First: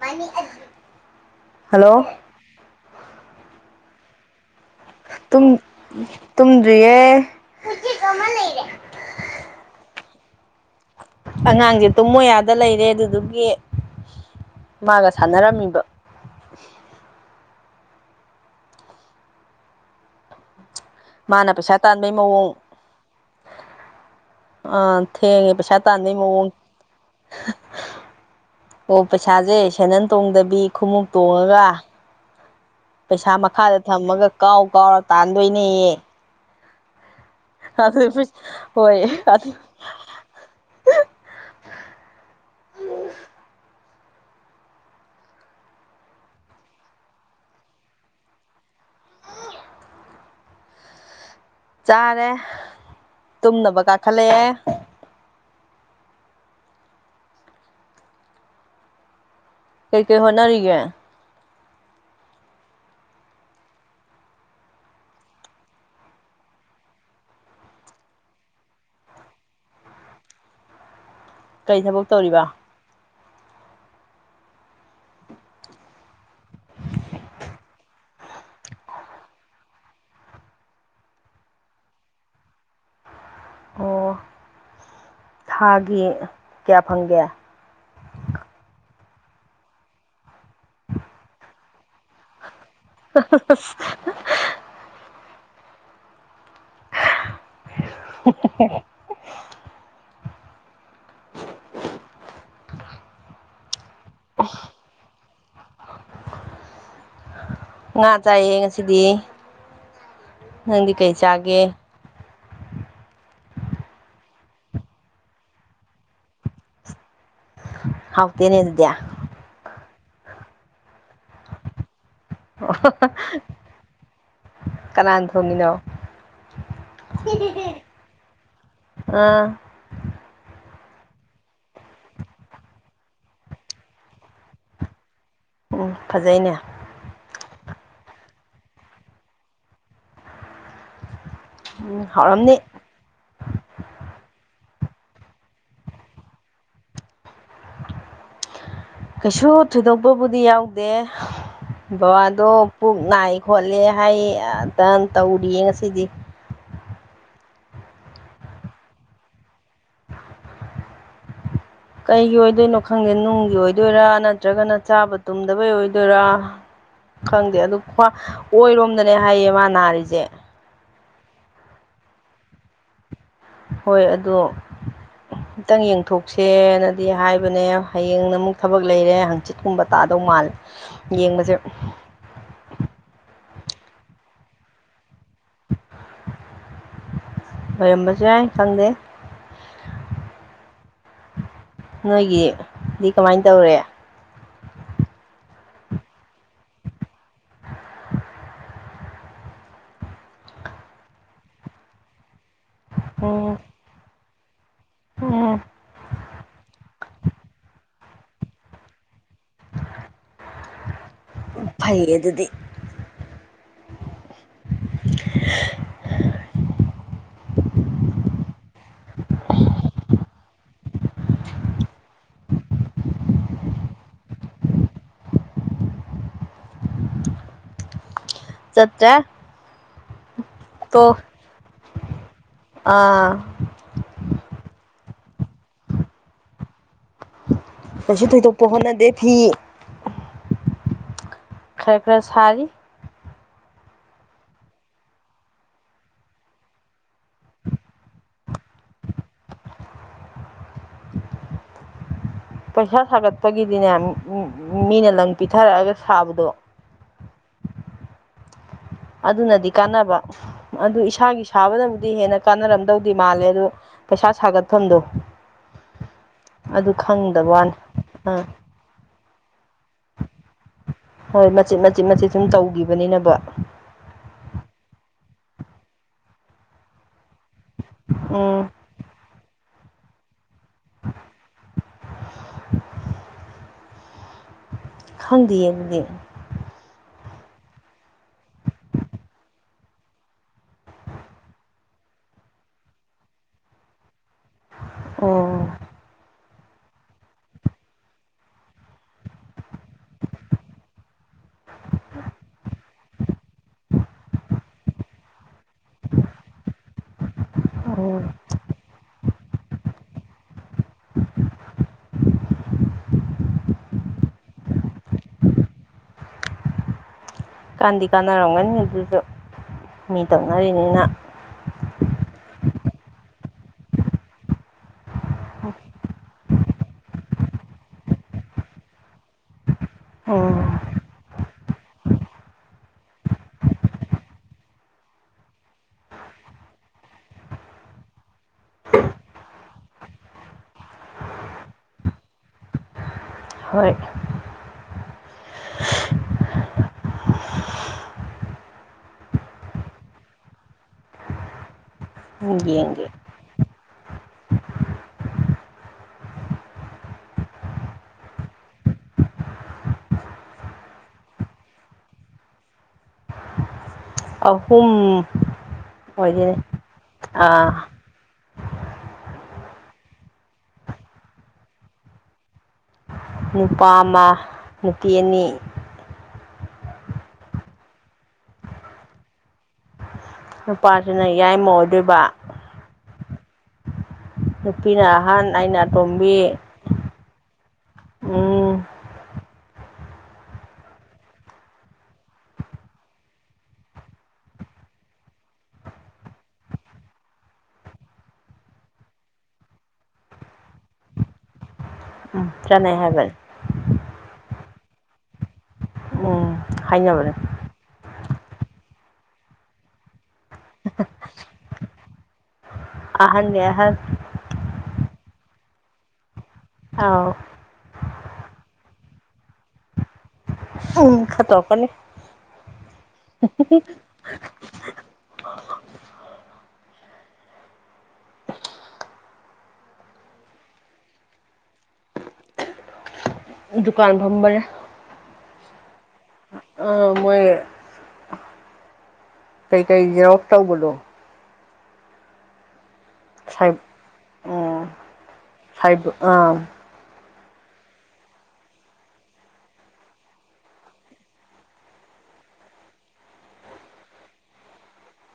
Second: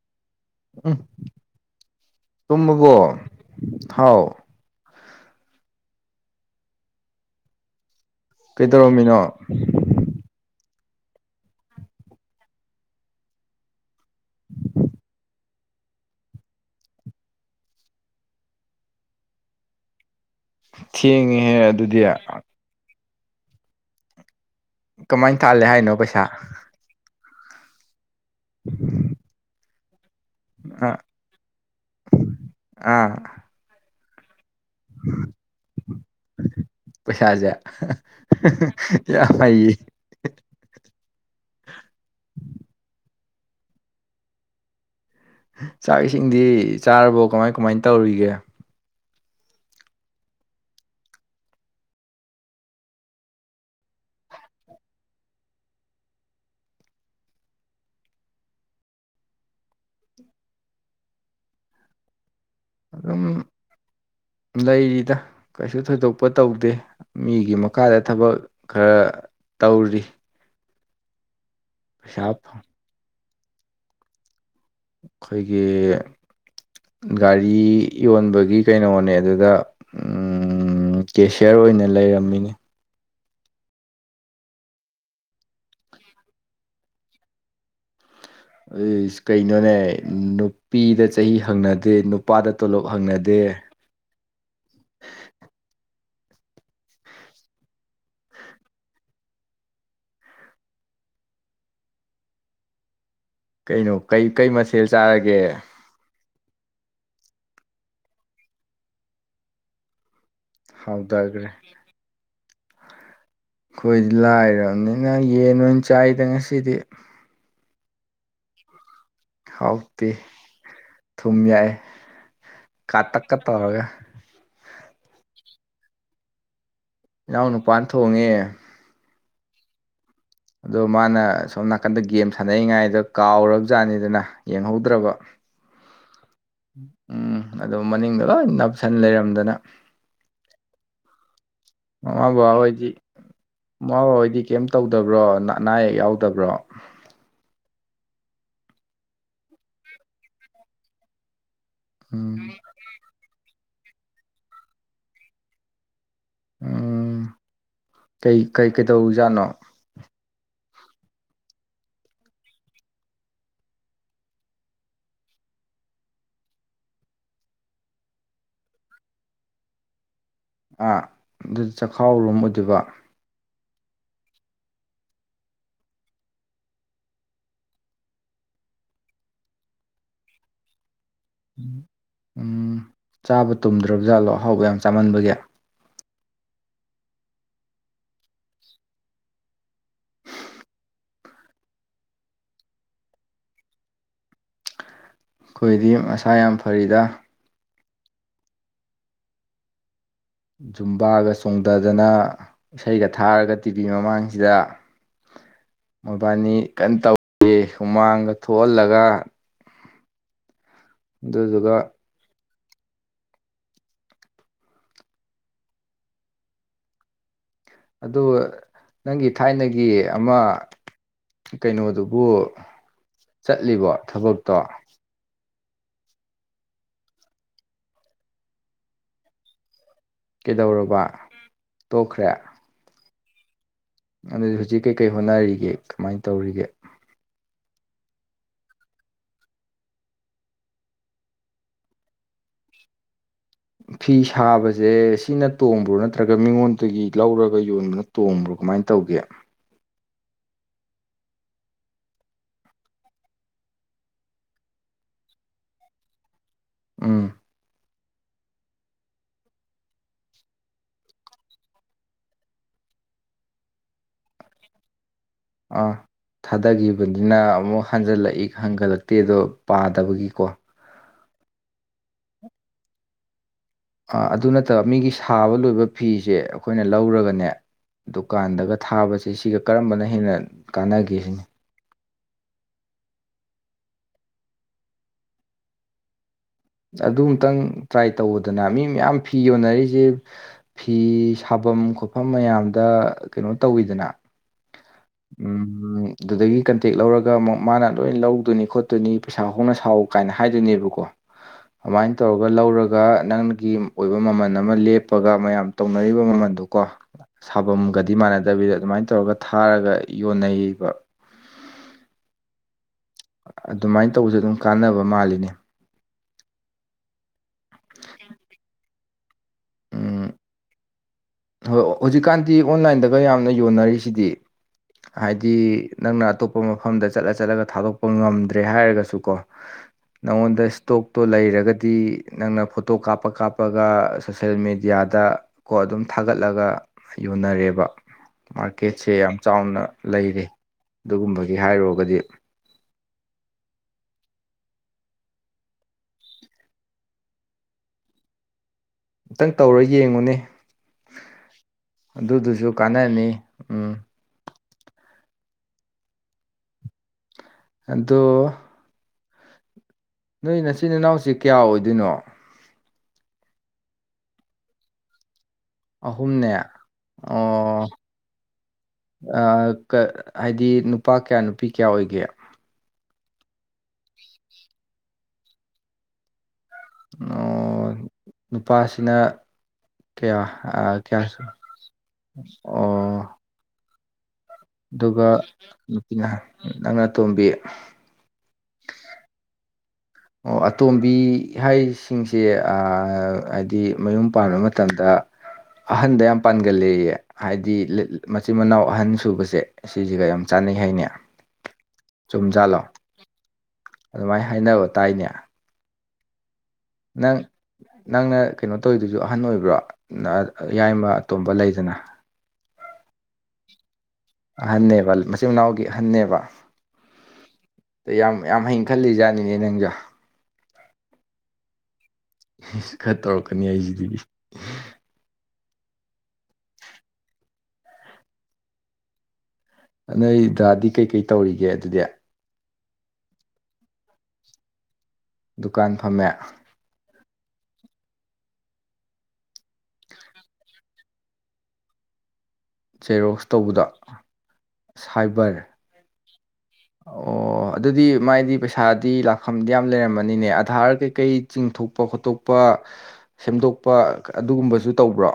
money ꯎꯝ ꯇꯨꯝꯃꯒꯣ ꯍꯥꯎ ꯇꯨꯝꯗ꯭ꯔꯤꯌꯦ ꯀꯩꯗꯧꯔꯝꯃꯤꯅꯣ ꯑꯉꯥꯡꯁꯦ ꯇꯨꯝ ꯃꯣꯌꯥꯗ ꯂꯩꯔꯦ ꯑꯗꯨꯗꯨꯒꯤ ꯃꯥꯒ ꯁꯥꯟꯅꯔꯝꯃꯤꯕ ꯃꯥꯅ ꯊꯦꯡꯉꯦꯍꯦ ꯄꯩꯁꯥ ꯑꯗꯨꯗꯤ ꯇꯥꯟꯕꯩ ꯃꯑꯣꯡ ꯑ ꯀꯃꯥꯏꯅ ꯊꯦꯡ ꯇꯥꯜꯂꯦ ꯄꯩꯁꯥ ꯍꯥꯏꯅꯣ ꯇꯥꯟꯅꯤ ꯃ ꯑꯣ ꯄꯩꯁꯥꯁꯦ ꯁꯦꯅꯟ ꯇꯣꯡꯗꯕꯤ ꯑꯥ ꯈꯨꯎꯨꯞ ꯇꯣꯡꯉꯒ ꯑꯥ ꯄꯩꯁꯥ ꯃꯈꯥꯗ ꯊꯝꯃꯒ ꯀꯥꯎ ꯀꯥꯎꯔ ꯇꯥꯟꯗꯣꯏꯅꯦꯌꯦ ꯁꯥꯖ ꯑꯗꯨ ꯍꯣꯏ ꯑꯗꯨ ꯌꯥꯃꯌꯦ ꯆꯥꯛ ꯏꯁꯤꯡꯗꯤ ꯆꯥꯔꯕꯣ ꯀꯃꯥꯏ ꯀꯃꯥꯏꯅ ꯇꯧꯔꯤꯒꯦ ꯆꯥꯔꯦ ꯇꯨꯝꯅꯕ ꯀꯥꯈꯠꯂꯛꯑꯦ ꯀꯩ ꯀꯩ ꯍꯅꯔꯤꯌꯦ ꯑꯗꯨꯝ ꯂꯩꯔꯤꯗ ꯀꯩꯁꯨ ꯊꯣꯏꯗꯣꯛꯄ ꯇꯧꯗꯦ ꯃꯤꯒꯤ ꯃꯈꯥꯗ ꯊꯕꯛ ꯈꯔ ꯇꯧꯔꯤ ꯀꯔꯤ ꯊꯕꯛ ꯄꯩꯁꯥ ꯇꯧꯔꯤꯕ ꯑꯩꯈꯣꯏꯒꯤ ꯒꯥꯔꯤ ꯌꯣꯟꯕꯒꯤ ꯀꯩꯅꯣꯅꯦ ꯑꯗꯨꯗ ꯀꯦꯁꯤꯌꯔ ꯑꯣꯏꯅ ꯂꯩꯔꯝꯃꯤꯅꯦ ꯑꯣ ꯊꯥꯒꯤ ꯀꯌꯥ ꯐꯪꯒꯦ ꯀꯩꯅꯣꯅꯦ ꯅꯨꯄꯤꯗ ꯆꯍꯤ ꯍꯪꯅꯗꯦ ꯅꯨꯄꯥꯗ ꯇꯣꯂꯣꯞ ꯍꯪꯅꯗꯦ [unintelligible] [unintelligible] ꯀꯩꯅꯣ ꯀꯩ ꯀꯩ ꯃꯊꯦꯜ ꯆꯥꯔꯒꯦ ꯉꯥ ꯆꯥꯏꯌꯦ ꯉꯁꯤꯗꯤ ꯅꯪꯗꯤ ꯀꯩ ꯍꯥꯎꯊꯈ꯭ꯔꯦ ꯆꯥꯒꯦ ꯑꯩꯈꯣꯏꯗꯤ ꯂꯥꯏꯔꯕꯅꯤꯅ ꯌꯦꯟ ꯑꯣꯏꯅ ꯆꯥꯏꯗ ꯉꯁꯤꯗꯤ ꯍꯥꯎꯇꯦꯅꯦꯗꯌꯥ ꯍꯥꯎꯇꯤ ꯊꯨꯝ ꯌꯥꯏ ꯀꯥ ꯇꯛꯀ ꯇꯧꯔꯒ ꯀꯅꯥꯅ ꯊꯣꯡꯉꯤꯅꯣ ꯏꯅꯥꯎ ꯅꯨꯄꯥꯥꯟ ꯊꯣꯡꯉꯦ ꯑꯥ ꯑꯗꯣ ꯃꯥꯅ ꯁꯣꯝ ꯅꯥꯀꯟꯗ ꯒꯦꯝ ꯁꯥꯟꯅꯔꯤꯉꯥꯏꯗ ꯀꯥꯎꯔꯕ ꯖꯥꯠꯅꯤꯗꯅ ꯌꯦꯡꯍꯧꯗ꯭ꯔꯕ ꯎꯝ ꯐꯖꯩꯅꯦ ꯎꯝ ꯑꯣ ꯃꯅꯤꯡꯗꯣ ꯂꯣꯏ ꯅꯅꯥꯞꯁꯟ ꯂꯩꯔꯝꯗꯅ ꯎꯝ ꯃꯃ ꯕꯥ ꯍꯥꯎꯔꯝꯅꯤ ꯑꯣꯏꯗꯤ ꯃꯥꯕꯣꯏꯗꯤ ꯀꯩꯝ ꯇꯧꯗꯕ꯭ꯔꯣ ꯑꯅꯥ ꯑꯌꯦꯛ ꯌꯥꯎꯗꯕ꯭ꯔꯣ ꯀꯩꯁꯨ ꯊꯣꯏꯗꯣꯛꯄꯕꯨꯗꯤ ꯌꯥꯎꯗꯦ ꯎꯝ ꯕꯕꯥꯗꯣ ꯄꯨꯛ ꯅꯥꯏ ꯈꯣꯠꯂꯦ ꯍꯥꯏ ꯑꯅ ꯇꯧꯔꯤꯌꯦ ꯉꯁꯤꯗꯤ ꯎꯝ ꯀꯩ ꯀꯩ ꯀꯩꯗꯧꯖꯥꯠꯅꯣ ꯀꯩꯒꯤ ꯑꯣꯏꯗꯣꯏꯅꯣ ꯈꯪꯗꯦ ꯅꯨꯡꯒꯤ ꯑꯣꯏꯗꯣꯏꯔꯥ ꯅꯠꯇ꯭ꯔꯒꯅ ꯆꯥꯕ ꯇꯨꯝꯗꯕꯩ ꯑꯣꯏꯗꯣꯏꯔꯥ ꯈꯪꯗꯦ ꯑꯗꯨ꯭ ꯑꯣꯏꯔꯣꯝꯗꯅꯦ ꯍꯥꯏꯌꯦ ꯃꯥ ꯅꯥꯔꯤꯁꯦ ꯑ ꯑꯗꯨ ꯆꯈꯥꯎꯔꯨꯝꯝ ꯑꯣꯏꯗꯣꯏꯕ ꯍꯣꯏ ꯑꯗꯣ [inaudible] ꯈꯤꯇꯪ ꯌꯦꯡꯊꯣꯛꯁꯦꯅꯗꯤ ꯍꯥꯏꯕꯅꯦ ꯍꯌꯦꯡꯅ ꯑꯃꯨꯛ ꯊꯕꯛ ꯂꯩꯔꯦ ꯍꯪꯆꯤꯠꯀꯨꯝꯕ ꯇꯥꯗꯧ ꯃꯥꯜꯂꯦ ꯌꯦꯡꯕꯁꯦ ꯎꯝ ꯆꯥꯕ ꯇꯨꯝꯗ꯭ꯔꯕꯖꯥꯠꯂꯣ ꯑꯍꯥꯎꯕ ꯌꯥꯝ ꯆꯥꯃꯟꯕꯒꯤ ꯑꯣꯏꯔꯝꯕꯁꯨ ꯌꯥꯏ ꯈꯪꯗꯦ ꯅꯣꯏꯒꯤꯗꯤ ꯀꯃꯥꯏꯅ ꯇꯧꯔꯦ ꯑꯩꯈꯣꯏꯗꯤ ꯃꯁꯥ ꯌꯥꯝ ꯐꯔꯤꯗ ꯖꯨꯝꯕꯥꯒ ꯆꯣꯡꯊꯗꯅ ꯏꯁꯩꯒ ꯎꯝ ꯊꯥꯔꯒ ꯇꯤꯚꯤ ꯃꯃꯥꯡꯁꯤꯗ ꯎꯝ ꯃꯕꯥꯅꯤ ꯀꯟꯅ ꯇꯧꯦ ꯍꯨꯃꯥꯡꯒ ꯊꯣꯛꯍꯜꯂꯒ ꯑꯗꯨꯗꯨꯒ ꯀꯗꯤ [inaudible] ꯑꯗꯨ ꯅꯪꯒꯤ ꯊꯥꯏꯅꯒꯤ ꯑꯃ ꯀꯩꯅꯣꯗꯨꯕꯨ ꯆꯠꯂꯤꯕꯣ ꯊꯕꯛꯇꯣ ꯆꯠꯠꯇ ꯀꯩꯗꯧꯔꯕ ꯇꯣꯛꯈ꯭ꯔꯦ ꯑꯥ ꯑꯗꯨꯗꯤ ꯍꯧꯖꯤꯛ ꯀꯩꯀꯩ ꯍꯣꯠꯅꯔꯤꯒꯦ ꯀꯃꯥꯏꯅ ꯇꯧꯔꯤꯒꯦ ꯀꯩꯁꯨ ꯊꯣꯏꯗꯣꯛꯄ ꯍꯣꯠꯅꯗꯦ ꯐꯤ ꯈꯔ ꯈꯔ ꯁꯥꯔꯤ ꯐꯤ ꯁꯥꯕꯁꯦ ꯁꯤꯅ ꯇꯣꯡꯕ꯭ꯔꯣ ꯅꯠꯇ꯭ꯔꯒ ꯃꯤꯉꯣꯟꯗꯒꯤ ꯂꯧꯔꯒ ꯌꯣꯟꯕꯅ ꯇꯣꯡꯕ꯭ꯔꯣ ꯀꯃꯥꯏꯅ ꯇꯧꯒꯦ ꯄꯩꯁꯥ ꯁꯥꯒꯠꯄꯒꯤꯗꯤꯅꯦ ꯃꯤꯅ ꯂꯪ ꯄꯤꯊꯔꯛꯑꯒ ꯁꯥꯕꯗꯣ ꯎꯝ ꯑꯗꯨꯅꯗꯤ ꯀꯥꯟꯅꯕ ꯑꯗꯨ ꯏꯁꯥꯒꯤ ꯁꯥꯕꯗꯕꯨꯗꯤ ꯍꯦꯟꯅ ꯀꯥꯟꯅꯔꯝꯗꯧꯗꯤ ꯃꯥꯜꯂꯦ ꯑꯗꯨ ꯄꯩꯁꯥ ꯁꯥꯒꯠꯐꯝꯗꯣ ꯑꯥ ꯑꯗꯨ ꯊꯥꯗꯈꯤꯕꯅꯤꯅ ꯈꯪꯗꯕ ꯋꯥꯅꯤ ꯑꯃꯨꯛ ꯑꯥ ꯍꯟꯖꯜꯂꯛꯏ ꯍꯟꯒꯠꯂꯛꯇꯦ ꯑꯗꯣ ꯄꯥꯗꯕꯒꯤꯀꯣ ꯍꯣꯏ ꯃꯆꯤꯠ ꯃꯆꯤꯠ ꯃꯆꯤꯠ ꯁꯨꯝ ꯇꯧꯈꯤꯕꯅꯤꯅꯕ ꯑꯗꯨ ꯅꯠꯇꯕ ꯃꯤꯒꯤ ꯁꯥꯕ ꯂꯣꯏꯕ ꯐꯤꯁꯦ ꯑꯩꯈꯣꯏꯅ ꯂꯧꯔꯒꯅꯦ ꯎꯝ ꯗꯨꯀꯥꯟꯗꯒ ꯊꯥꯕꯁꯦ ꯁꯤꯒ ꯀꯔꯝꯕꯅ ꯍꯦꯟꯅ ꯀꯥꯟꯅꯒꯦ ꯁꯤꯅꯤ [inaudible] ꯈꯪꯗꯦꯑ ꯑꯗꯨꯗꯤ ꯑꯗꯨꯃꯛꯇꯪ ꯇ꯭ꯔꯥꯏ ꯇꯧꯕꯗꯅ ꯃꯤ ꯃꯌꯥꯝ ꯐꯤ ꯌꯣꯟꯅꯔꯤꯁꯦ ꯐꯤ ꯁꯥꯐꯝ ꯈꯣꯠꯐꯝ ꯃꯌꯥꯝꯗ ꯀꯩꯅꯣ ꯇꯧꯋꯤꯗꯅ ꯎꯝ ꯑꯗꯨꯗꯒꯤ ꯀꯟꯇꯦꯛ ꯂꯧꯔꯒ ꯑꯃꯨꯛ ꯃꯥꯅ ꯂꯣꯏꯅ ꯂꯧꯗꯣꯏꯅꯤ ꯈꯣꯠꯇꯣꯏꯅꯤ ꯄꯩꯁꯥ ꯍꯣꯡꯅ ꯁꯥꯎ ꯀꯥꯏꯅ ꯍꯥꯏꯗꯣꯏꯅꯦꯕꯀꯣ ꯑꯗꯨꯃꯥꯏꯅ ꯇꯧꯔꯒ ꯂꯧꯔꯒ ꯅꯪꯒꯤ ꯑꯣꯏꯕ ꯃꯃꯜ ꯑꯃ ꯂꯦꯞꯄꯒ ꯃꯌꯥꯝ ꯇꯧꯅꯔꯤꯕ ꯃꯃꯟꯗꯨꯀꯣ ꯁꯥꯐꯝꯒꯗꯤ ꯎꯝ ꯃꯥꯟꯅꯗꯕꯤꯗ ꯑꯗꯨꯃꯥꯏꯅ ꯇꯧꯔꯒ ꯊꯥꯔꯒ ꯌꯣꯟꯅꯩꯕ ꯑꯗꯨꯃꯥꯏꯅ ꯇꯧꯕꯁꯨ ꯑꯗꯨꯝ ꯀꯥꯟꯅꯕ ꯃꯥꯜꯂꯤꯅꯦ ꯀꯥꯟꯗꯤ ꯀꯥꯟꯅꯔꯝꯒꯅꯤ ꯑꯗꯨꯁꯨ ꯃꯤ ꯇꯧꯅꯔꯤꯅꯤꯅ ꯍ ꯍꯧꯖꯤꯛꯀꯥꯟꯗꯤ ꯑꯣꯟꯂꯥꯏꯟꯗꯒ ꯌꯥꯝꯅ ꯌꯣꯟꯅꯔꯤꯁꯤꯗꯤ ꯍꯥꯏꯗꯤ ꯅꯪꯅ ꯑꯇꯣꯞꯄ ꯃꯐꯝꯗ ꯆꯠꯂ ꯆꯠꯂꯒ ꯊꯥꯗꯣꯛꯄ ꯉꯝꯗ꯭ꯔꯦ ꯍꯥꯏꯔꯒꯁꯨ ꯀꯣ ꯎꯝ ꯅꯎꯗꯁ ꯇꯣꯛꯇꯣ ꯂꯩꯔꯒꯗꯤ ꯅꯪꯅ ꯐꯣꯇꯣ ꯀꯥꯞꯄ ꯀꯥꯞꯄꯒ ꯁꯣꯁꯦꯜ ꯃꯦꯗꯤꯌꯥꯗ ꯀꯣ ꯑꯗꯨꯝ ꯊꯥꯒꯠꯂꯒ ꯌꯣꯟꯅꯔꯦꯕ ꯃꯥꯔꯀꯦꯠꯁꯦ ꯌꯥꯝ ꯆꯥꯎꯅ ꯂꯩꯔꯦ ꯑꯗꯨꯒꯨꯝꯕꯒꯤ ꯍꯥꯏꯔꯨꯔꯒꯗꯤ ꯍꯣꯏ ꯑꯃꯨꯇꯪ ꯇꯧꯔ ꯌꯦꯡꯉꯨꯅꯦ ꯑꯗꯨꯗꯨꯁꯨ ꯌꯦꯡꯒꯦ ꯀꯥꯟꯅꯅꯤ ꯎꯝ ꯑꯗꯣ ꯅꯣꯏ ꯅꯆꯤꯟ ꯏꯅꯥꯎꯁ ꯀꯌꯥ ꯑꯣꯏꯗꯣꯏꯅꯣ ꯑꯍꯨꯝ ꯑꯍꯨꯝꯅꯦ ꯑꯣꯏꯗꯣꯏꯅꯦ ꯑꯣ ꯑꯥ ꯍꯥꯏꯗꯤ ꯅꯨꯄꯥ ꯀꯌꯥ ꯅꯨꯄꯤ ꯀꯌꯥ ꯑꯣꯏꯒꯦ ꯅꯨꯄꯥ ꯑꯃ ꯅꯨꯄꯤ ꯑꯅꯤ ꯑꯣ ꯅꯨꯄꯥꯁꯤꯅ ꯀꯌꯥ ꯑ, ꯅꯨꯄꯥꯁꯤꯅ ꯀꯌꯥ ꯌꯥꯏꯃꯧꯗꯕ ꯑꯣ ꯅꯨꯄꯤꯅ ꯑꯗꯨꯒ ꯑꯍꯟ ꯑꯩꯅ ꯅꯨꯄꯤꯅ ꯑꯇꯣꯝꯕꯤ ꯅꯪꯅꯇꯣꯝꯕꯤ ꯎꯝ ꯑꯣ ꯑꯇꯣꯝꯕꯤ ꯍꯥꯏꯁꯤꯡꯁꯦ ꯍꯥꯏꯗꯤ ꯃꯌꯨꯝ ꯄꯥꯟꯕ ꯃꯇꯝꯗ ꯑꯍꯟꯗ ꯌꯥꯝ ꯄꯥꯟꯒꯜꯂꯌꯦ ꯍꯥꯏꯗꯤ ꯃꯆꯤꯟ ꯃꯅꯥꯎ ꯑꯍꯟ ꯁꯨꯕꯁꯦ ꯑꯁꯤꯁꯤꯒ ꯌꯥꯝ ꯆꯥꯅꯩ ꯍꯥꯏꯅꯦ ꯎꯝ ꯆꯨꯝꯖꯥꯜꯂꯣ ꯆꯥꯟꯅꯩ ꯍꯥꯏꯕꯅꯤ ꯑꯗꯨꯃꯥꯏꯅ ꯍꯥꯏꯅꯕ ꯇꯥꯏꯅꯦ ꯑꯣꯝ ꯅꯪ ꯅꯪꯅ ꯀꯩꯅꯣ ꯇꯧꯔꯤꯗꯨꯁꯨ ꯑꯍꯟ ꯑꯣꯏꯕ꯭ꯔꯣ ꯏꯏꯕ ꯑꯇꯣꯝꯕ ꯂꯩꯗꯅ ꯑꯍꯟ ꯅꯦ ꯑꯍꯟ ꯑꯍꯟꯅꯦꯕ ꯃꯆꯤꯟ ꯃꯅꯥꯎꯒꯤ ꯑꯍꯟꯅꯦꯕ ꯑꯥꯎ ꯑꯗꯣ ꯌꯥꯝ ꯍꯩ ꯈꯜꯂꯤꯖꯥꯠꯅꯦ ꯅꯪꯖꯨ ꯎ ꯈꯠꯇꯧꯀꯅꯤ ꯈꯔ ꯇꯧꯔꯛꯀꯅꯤ ꯍꯥꯏꯁꯤꯗꯤ ꯅ ꯅꯩ ꯗꯥ ꯗꯤ ꯀꯩꯀꯩ ꯇꯧꯔꯤꯒꯦ ꯑꯗꯨꯗꯤ ꯗꯨꯀꯥꯟ ꯐꯝꯕꯅꯦ ꯗꯨꯀꯥꯟ ꯐꯝꯃꯦ ꯑ ꯃꯣꯏ ꯀꯩ ꯀꯩ ꯖꯦꯔꯣꯛꯁ ꯇꯧꯕꯗꯣ ꯖꯦꯔꯣꯛꯁ ꯁꯥꯏ ꯇꯧꯕꯗꯣ ꯁꯥꯏꯕꯔ ꯍꯥꯏꯕ ꯑꯥ ꯑꯣ ꯑꯣ ꯑꯗꯨꯗꯤ ꯃꯥꯏꯗꯤ ꯄꯩꯁꯥꯗꯤ ꯂꯥꯛꯐꯝꯗꯤ ꯌꯥꯝ ꯂꯩꯔꯝꯃꯅꯤꯅꯦ ꯑꯙꯥꯔ ꯀꯩꯀꯩ ꯆꯤꯡꯊꯣꯛꯄ ꯈꯣꯠꯇꯣꯛꯄ ꯁꯦꯝꯗꯣꯛꯄ ꯑꯗꯨꯒꯨꯝꯕꯁꯨ ꯇꯧꯕ꯭ꯔꯣ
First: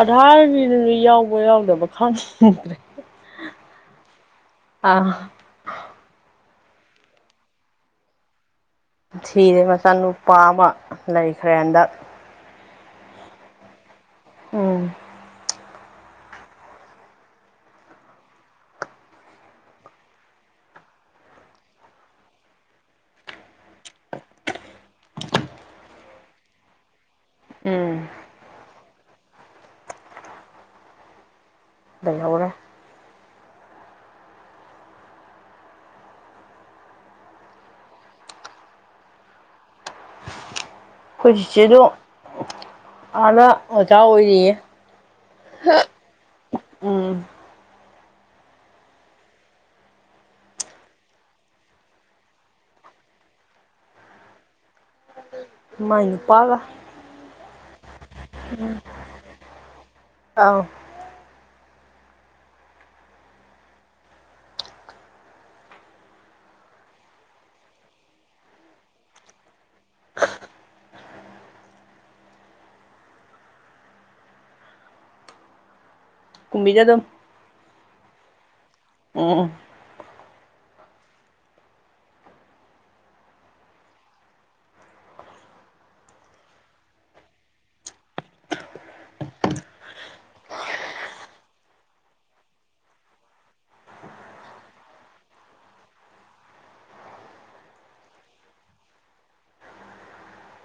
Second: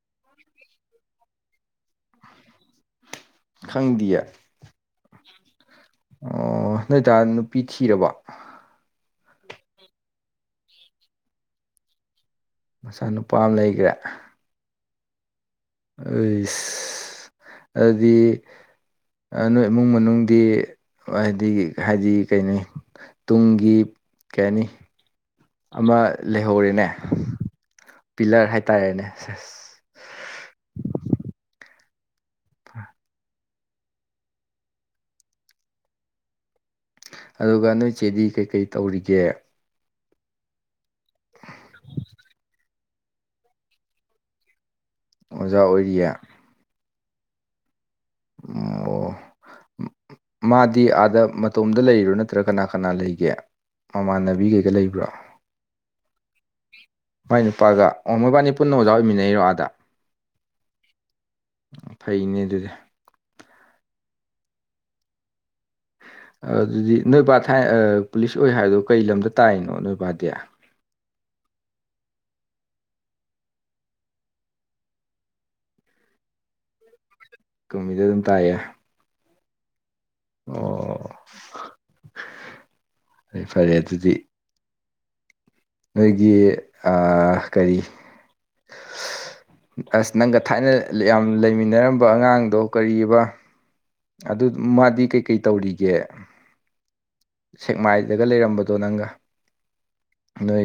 ꯑꯙꯥꯔꯒꯤ ꯅꯨꯃꯤꯠ ꯌꯥꯎꯕ ꯌꯥꯎꯗꯕ ꯈꯪꯗ꯭ꯔꯦ ꯈꯪꯗꯤꯌꯦ ꯑ ꯑꯣ ꯅꯣꯏꯗꯥ ꯅꯨꯄꯤ ꯊꯤꯔꯕ ꯊꯤꯔꯦ ꯃꯆꯥꯅꯨꯄꯥ ꯑꯃ ꯂꯩꯈ꯭ꯔꯦ ꯍꯟꯗꯛ ꯃꯆꯥꯅꯨꯄꯥ ꯑꯃ ꯂꯩꯈ꯭ꯔꯦ ꯎꯝ ꯑꯗꯨꯗꯤ ꯅꯣꯏ ꯏꯃꯨꯡ ꯃꯅꯨꯡꯗꯤ ꯍꯥꯏꯗꯤ ꯍꯥꯏꯗꯤ ꯀꯩꯅꯣ ꯇꯨꯡꯒꯤ ꯀꯩ ꯍꯥꯏꯅꯤ ꯑꯃ ꯂꯩꯍꯧꯔꯤꯦꯅꯦ ꯎꯝ ꯄꯤꯂꯔ ꯍꯥꯏꯇꯥꯔꯦꯅꯦ ꯁꯁ ꯀꯩꯗꯧꯔꯦ ꯑꯗꯨꯒ ꯅꯣꯏ ꯆꯦꯗꯤ ꯀꯩꯀꯩ ꯇꯧꯔꯤꯒꯦ ꯑꯩꯈꯣꯏꯖꯤꯠꯆꯦꯗꯣ ꯑꯥꯥꯗ ꯑꯣꯖꯥ ꯑꯣꯏꯔꯤꯌꯦ ꯑꯣꯖꯥ ꯑꯣꯏꯔꯤꯌꯦ ꯎꯝ ꯑꯣ ꯑꯣ ꯃꯥꯗꯤ ꯑꯥꯗ ꯃꯇꯣꯝꯗ ꯂꯩꯔꯣ ꯅꯠꯇ꯭ꯔꯥ ꯀꯅꯥ ꯀꯅꯥ ꯂꯩꯒꯦ ꯃꯃꯥꯟꯅꯕꯤ ꯀꯩꯀ ꯂꯩꯕ꯭ꯔꯣ ꯃꯥꯏꯅꯨ ꯄꯥꯒ ꯃꯥꯏ ꯅꯨꯄꯥꯒ ꯑꯣ ꯃꯣꯏꯕꯥꯅꯤ ꯄꯨꯟꯅ ꯑꯣꯖꯥ ꯑꯣꯏꯃꯤꯟꯅꯩꯔꯣ ꯑꯥꯗ ꯑꯥꯎ ꯐꯩꯅꯦ ꯑꯗꯨꯗꯤ ꯑꯗꯨꯗꯤ ꯅꯣꯏꯕꯥꯠ ꯊꯥꯏ ꯄꯨꯂꯤꯁ ꯑꯣꯏ ꯍꯥꯏꯗꯣ ꯀꯩ ꯂꯝꯗ ꯇꯥꯏꯔꯤꯅꯣ ꯅꯣꯏꯕꯥꯗꯤ ꯀꯨꯝꯕꯤꯗ ꯑꯗꯨꯝ ꯀꯃꯤꯗ ꯑꯗꯨꯝ ꯇꯥꯏꯑꯌꯦ ꯎꯝ ꯑꯣ ꯑꯩ ꯐꯔꯦ ꯑꯗꯨꯗꯤ ꯅꯣꯏꯒꯤ ꯀꯔꯤ ꯑꯁ ꯅꯪꯒ ꯊꯥꯏꯅ ꯌꯥꯝ ꯂꯩꯃꯤꯟꯅꯔꯝꯕ ꯑꯉꯥꯡꯗꯣ ꯀꯔꯤꯕ ꯑꯗꯨ ꯃꯥꯗꯤ ꯀꯩꯀꯩ ꯇꯧꯔꯤꯒꯦ ꯁꯦꯛꯃꯥꯏꯗꯒ ꯂꯩꯔꯝꯕꯗꯣ ꯅꯪꯒ ꯅꯣꯏ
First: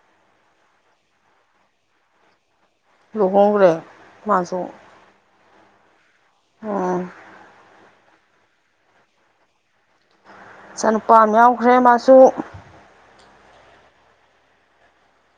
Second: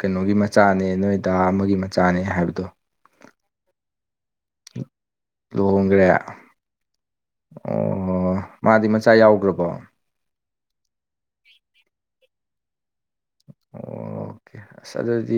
ꯀꯩꯅꯣꯒꯤ ꯃꯆꯥꯅꯦ ꯅꯣꯏ ꯗꯥ ꯑꯃꯒꯤ ꯃꯆꯥꯅꯦ ꯍꯥꯏꯕꯗꯣ ꯂꯨꯍꯣꯡꯈ꯭ꯔꯦ ꯃꯥꯁꯨ ꯂꯨꯍꯣꯡꯒ꯭ꯔꯦ ꯎꯝ ꯑꯣ ꯃꯥꯗꯤ ꯃꯆꯥ ꯌꯥꯎꯈ꯭ꯔꯕꯣ ꯏꯆꯥꯅꯨꯄꯥ ꯑꯃ ꯌꯥꯎꯈ꯭ꯔꯦ ꯃꯥꯁꯨ ꯑꯣ ꯑꯣꯀꯦ ꯑꯁ ꯑꯗꯨꯗꯤ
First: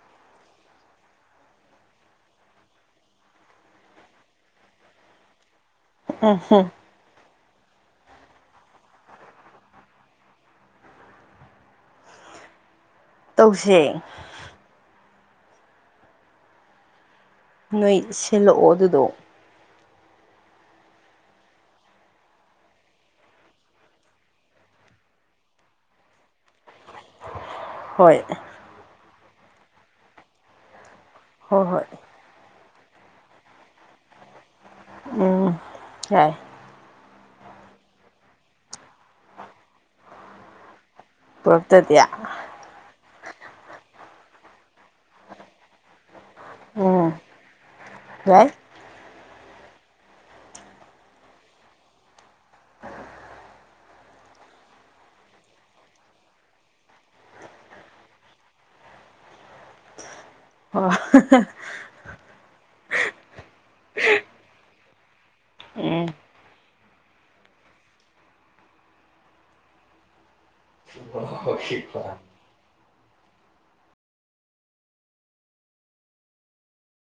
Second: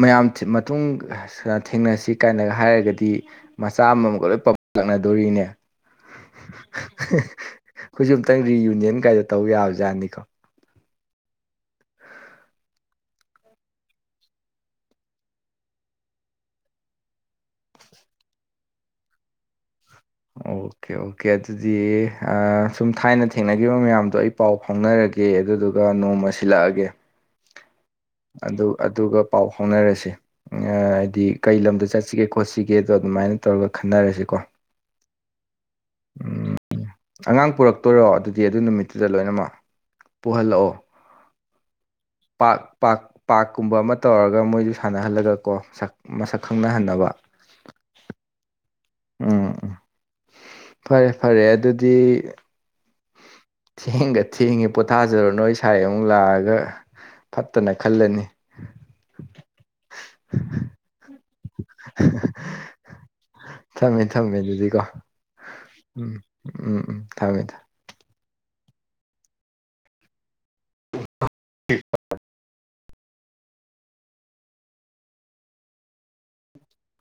ꯃꯌꯥꯝ ꯃꯇꯨꯡ ꯊꯦꯡꯅꯁꯤ ꯀꯥꯏꯅꯒ ꯍꯥꯏꯔꯒꯗꯤ ꯃꯆꯥ ꯑꯃꯝ ꯃꯝꯒ ꯂꯣꯏ ꯄꯝꯂꯛꯅꯗꯣꯔꯤꯅꯦ [inaudible] ꯑꯩꯈꯣꯏꯁꯨ ꯑꯝꯇꯪ ꯔꯤꯌꯨꯅꯤꯌꯟ ꯀꯥꯏꯗꯣ ꯇꯧ ꯌꯥꯕ ꯖꯥꯠꯅꯤꯀꯣ ꯇꯧꯁꯦ ꯅꯣꯏ ꯁꯤꯜꯂꯛꯑꯣ ꯑꯗꯨꯗꯣ ꯑꯣꯀꯦ ꯑꯣꯀꯦ ꯑꯗꯨꯗꯤ ꯑꯥ ꯁꯨꯝ ꯊꯥꯏꯅ ꯊꯦꯡꯅꯈꯤꯕ ꯃꯌꯥꯝꯗꯣ ꯑꯩ ꯄꯥꯎ ꯐꯥꯎꯅꯔꯒꯦ ꯑꯗꯨꯗꯨꯒ ꯅꯣꯡꯃ ꯁꯤꯜꯂꯛꯑꯒꯦ ꯍꯣꯏ ꯑꯗꯨ ꯑꯗꯨꯒ ꯄꯥꯎ ꯐꯥꯎꯅꯔꯁꯦ ꯑꯥ ꯍꯥꯏꯗꯤ ꯀꯩ ꯍꯣꯏ ꯍꯣꯏ ꯂꯝꯗ ꯆꯠꯁꯤꯒꯦ ꯈꯣꯠꯁꯤꯒꯦꯗꯣ ꯑꯗꯨꯃꯥꯏꯅ ꯇꯧꯔꯒ ꯈꯟꯅꯔꯁꯤꯀꯣ ꯎꯝ ꯌꯥꯏ ꯎꯝ ꯑꯉꯥꯡ ꯄꯨꯔꯛꯇꯣꯏꯔꯣ ꯑꯗꯨꯗꯤ ꯑꯗꯨ ꯅꯨꯃꯤꯠꯇꯨꯗ ꯂꯣꯏꯅꯃꯛ ꯄꯨꯍꯜꯂꯛꯑꯣ ꯄꯨꯔꯛꯇꯗꯤ ꯄꯥꯛ ꯄꯥꯛ ꯄꯥꯛꯀꯨꯝꯕ ꯑꯃ ꯇꯧꯔꯒ ꯃꯣꯏꯁꯨ ꯁꯥꯟꯅꯍꯜꯂꯒ ꯀꯣ ꯁꯛ ꯃꯁꯛ ꯈꯪꯅꯍꯟꯅꯕ ꯎꯝ ꯌꯥꯏ ꯎꯝ ꯎꯝ ꯐꯔꯦ ꯐꯔꯦ ꯑꯗꯨꯗꯤ ꯊꯦꯡꯒ ꯊꯦꯡꯉꯦ ꯄꯣꯊꯥꯖꯔꯨ ꯅꯣꯏ ꯏꯁꯥꯏ ꯑꯃꯨꯛ ꯂꯥꯛꯑꯒ ꯐꯠꯇꯅ ꯈꯜꯂꯅꯤ [unintelligible] ꯊꯝꯃꯦ ꯊꯝꯃꯦ ꯑꯗꯨꯗꯤꯀꯣ ꯎꯝ ꯎꯝ ꯎꯝ ꯊꯃꯦ ꯊꯃꯦ [unintelligible]